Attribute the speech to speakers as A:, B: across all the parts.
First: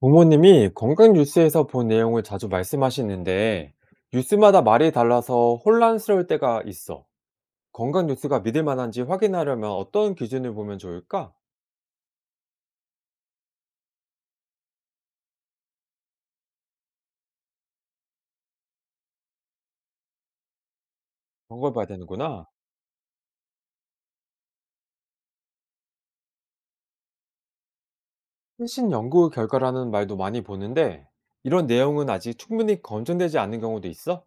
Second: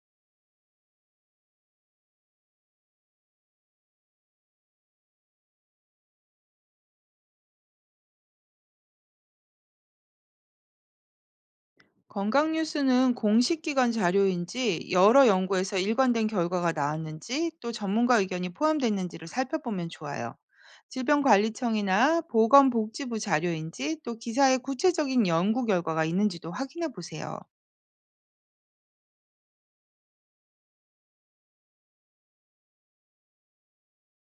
A: 부모님이 건강 뉴스에서 본 내용을 자주 말씀하시는데, 뉴스마다 말이 달라서 혼란스러울 때가 있어. 건강 뉴스가 믿을 만한지 확인하려면 어떤 기준을 보면 좋을까?
B: 건강 뉴스는 공식 기관 자료인지 여러 연구에서 일관된 결과가 나왔는지 또 전문가 의견이 포함됐는지를 살펴보면 좋아요.
A: 그런 걸 봐야
B: 질병관리청이나
A: 되는구나.
B: 보건복지부 자료인지 또 기사에 구체적인 연구 결과가 있는지도 확인해 보세요.
A: 최신 연구 결과라는 말도 많이 보는데, 이런 내용은 아직 충분히 검증되지 않은 경우도 있어?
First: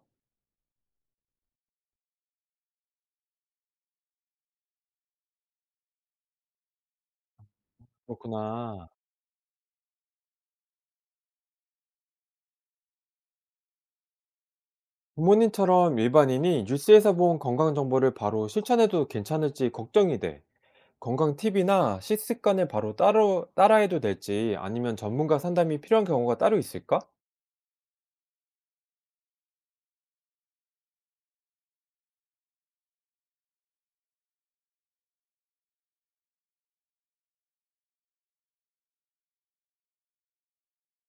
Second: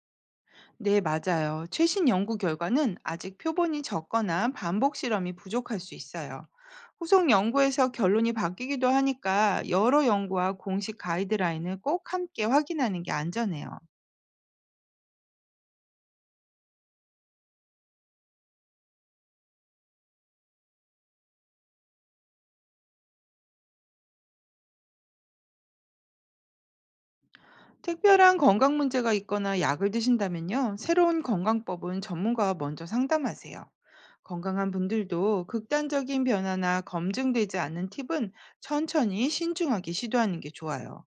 B: 네, 맞아요. 최신 연구 결과는 아직 표본이 적거나 반복 실험이 부족할 수 있어요. 후속 연구에서 결론이 바뀌기도
A: 그렇구나.
B: 하니까 여러 연구와 공식 가이드라인을 꼭 함께 확인하는 게 안전해요.
A: 부모님처럼 일반인이 뉴스에서 본 건강 정보를 바로 실천해도 괜찮을지 걱정이 돼. 건강 팁이나 식습관을 바로 따로 따라해도 될지 아니면 전문가 상담이 필요한 경우가 따로 있을까?
B: 특별한 건강 문제가 있거나 약을 드신다면요, 새로운 건강법은 전문가와 먼저 상담하세요. 건강한 분들도 극단적인 변화나 검증되지 않은 팁은 천천히 신중하게 시도하는 게 좋아요.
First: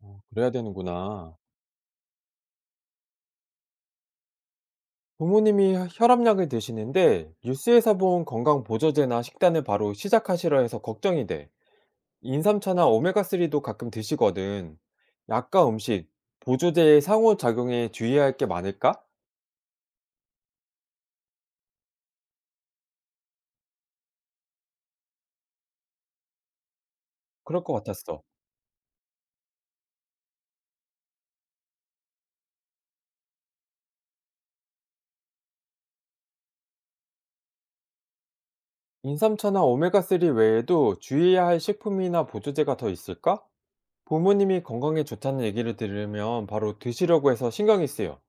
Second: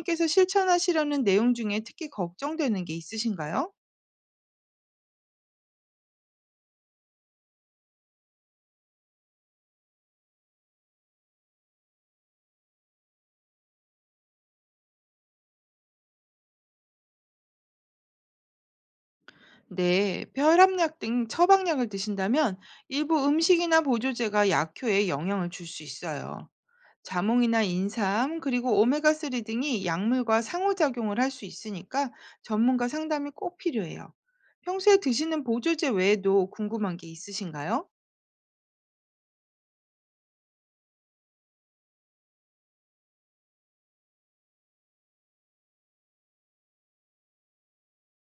A: 어, 그래야
B: 실천하시려는
A: 되는구나.
B: 내용 중에 특히 걱정되는 게 있으신가요?
A: 부모님이 압약을 드시는데 뉴스에서 본 건강 보조제나 식단을 바로 시작하시려 해서 걱정이 돼. 인삼차나 오메가3도 가끔 드시거든. 약과 음식, 보조제의 상호작용에 주의해야 할 게 많을까?
B: 네, 혈압약 등 처방약을 드신다면 일부 음식이나 보조제가 약효에 영향을 줄 수 있어요. 자몽이나
A: 그럴 것 같았어.
B: 인삼, 그리고 오메가3 등이 약물과 상호작용을 할 수 있으니까 전문가 상담이 꼭 필요해요. 평소에 드시는 보조제 외에도 궁금한 게 있으신가요?
A: 인삼차나 오메가3 외에도 주의해야 할 식품이나 보조제가 더 있을까? 부모님이 건강에 좋다는 얘기를 들으면 바로 드시려고 해서 신경이 쓰여.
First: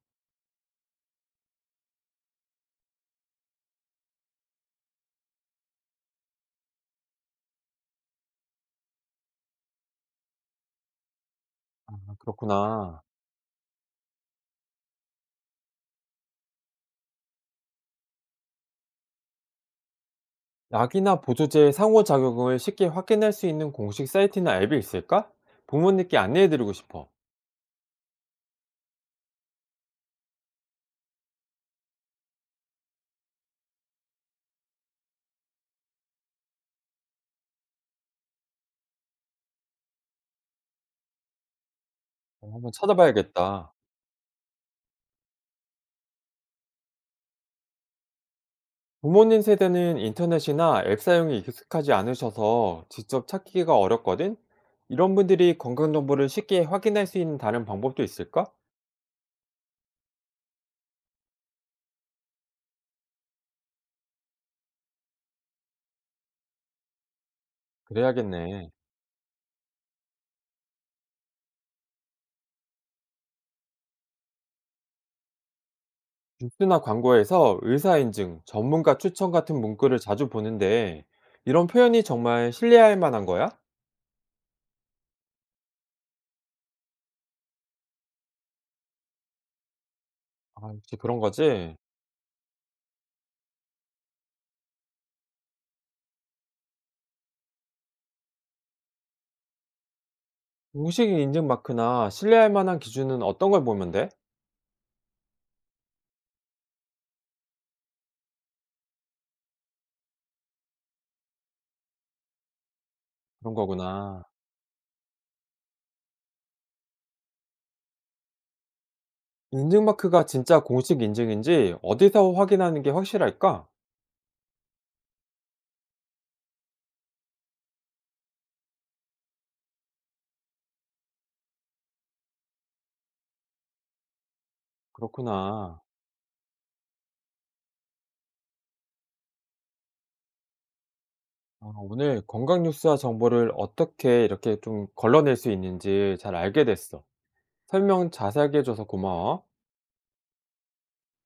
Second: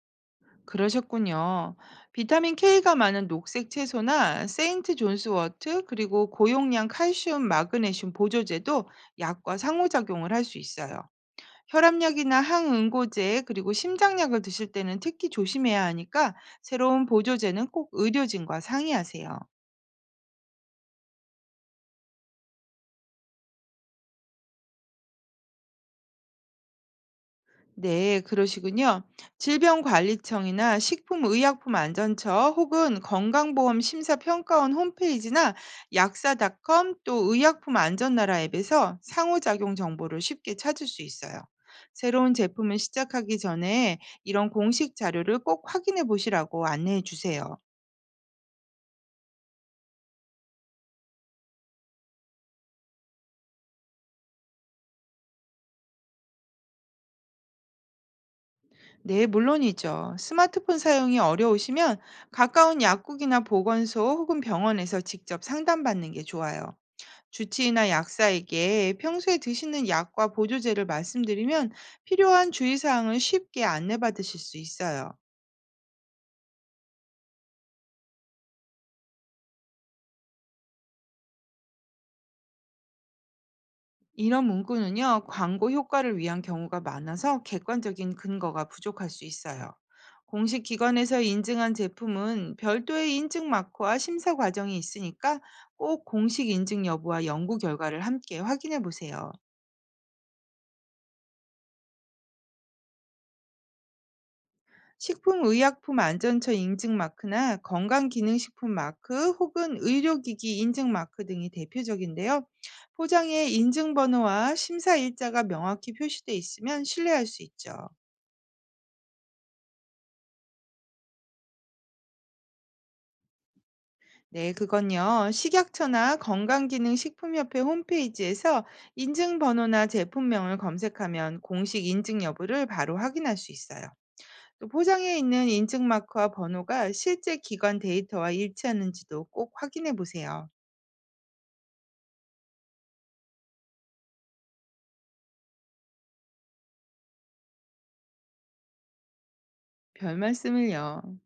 B: 그러셨군요. 비타민 K가 많은 녹색 채소나 세인트 존스워트, 그리고 고용량 칼슘, 마그네슘 보조제도 약과 상호작용을 할 수 있어요.
A: 아,
B: 혈압약이나
A: 그렇구나.
B: 항응고제, 그리고 심장약을 드실 때는 특히 조심해야 하니까 새로운 보조제는 꼭 의료진과 상의하세요.
A: 약이나 보조제의 상호작용을 쉽게 확인할 수 있는 공식 사이트나 앱이 있을까? 부모님께 안내해드리고 싶어.
B: 네, 그러시군요. 질병관리청이나 식품의약품안전처 혹은 건강보험심사평가원 홈페이지나 약사닷컴 또 의약품안전나라 앱에서 상호작용 정보를 쉽게 찾을 수 있어요. 새로운
A: 어, 한번
B: 제품을 시작하기
A: 찾아봐야겠다.
B: 전에 이런 공식 자료를 꼭 확인해 보시라고 안내해 주세요.
A: 부모님 세대는 인터넷이나 앱 사용이 익숙하지 않으셔서 직접 찾기가 어렵거든? 이런 분들이 건강정보를 쉽게 확인할 수 있는 다른 방법도 있을까?
B: 네, 물론이죠. 스마트폰 사용이 어려우시면 가까운 약국이나 보건소 혹은 병원에서 직접 상담받는 게 좋아요. 주치의나
A: 그래야겠네.
B: 약사에게 평소에 드시는 약과 보조제를 말씀드리면 필요한 주의사항을 쉽게 안내받으실 수 있어요.
A: 뉴스나 광고에서 의사인증, 전문가 추천 같은 문구를 자주 보는데 이런 표현이 정말 신뢰할 만한 거야?
B: 이런 문구는요, 광고 효과를 위한 경우가 많아서 객관적인 근거가 부족할 수 있어요. 공식
A: 아, 역시 그런
B: 기관에서 인증한
A: 거지.
B: 제품은 별도의 인증 마크와 심사 과정이 있으니까 꼭 공식 인증 여부와 연구 결과를 함께 확인해 보세요.
A: 공식 인증 마크나 신뢰할 만한 기준은 어떤 걸 보면 돼?
B: 식품의약품안전처 인증 마크나 건강기능식품 마크 혹은 의료기기 인증 마크 등이 대표적인데요. 포장에
A: 그런
B: 인증
A: 거구나.
B: 번호와 심사 일자가 명확히 표시돼 있으면 신뢰할 수 있죠.
A: 인증 마크가 진짜 공식 인증인지 어디서 확인하는 게 확실할까?
B: 네, 그건요. 식약처나 건강기능식품협회 홈페이지에서 인증 번호나 제품명을 검색하면 공식 인증 여부를 바로 확인할 수 있어요. 또 포장에 있는
A: 그렇구나.
B: 인증 마크와 번호가 실제 기관 데이터와 일치하는지도 꼭 확인해 보세요.
A: 아, 오늘 건강 뉴스와 정보를 어떻게 이렇게 좀 걸러낼 수 있는지 잘 알게 됐어. 설명 자세하게 해줘서 고마워.
B: 별말씀을요.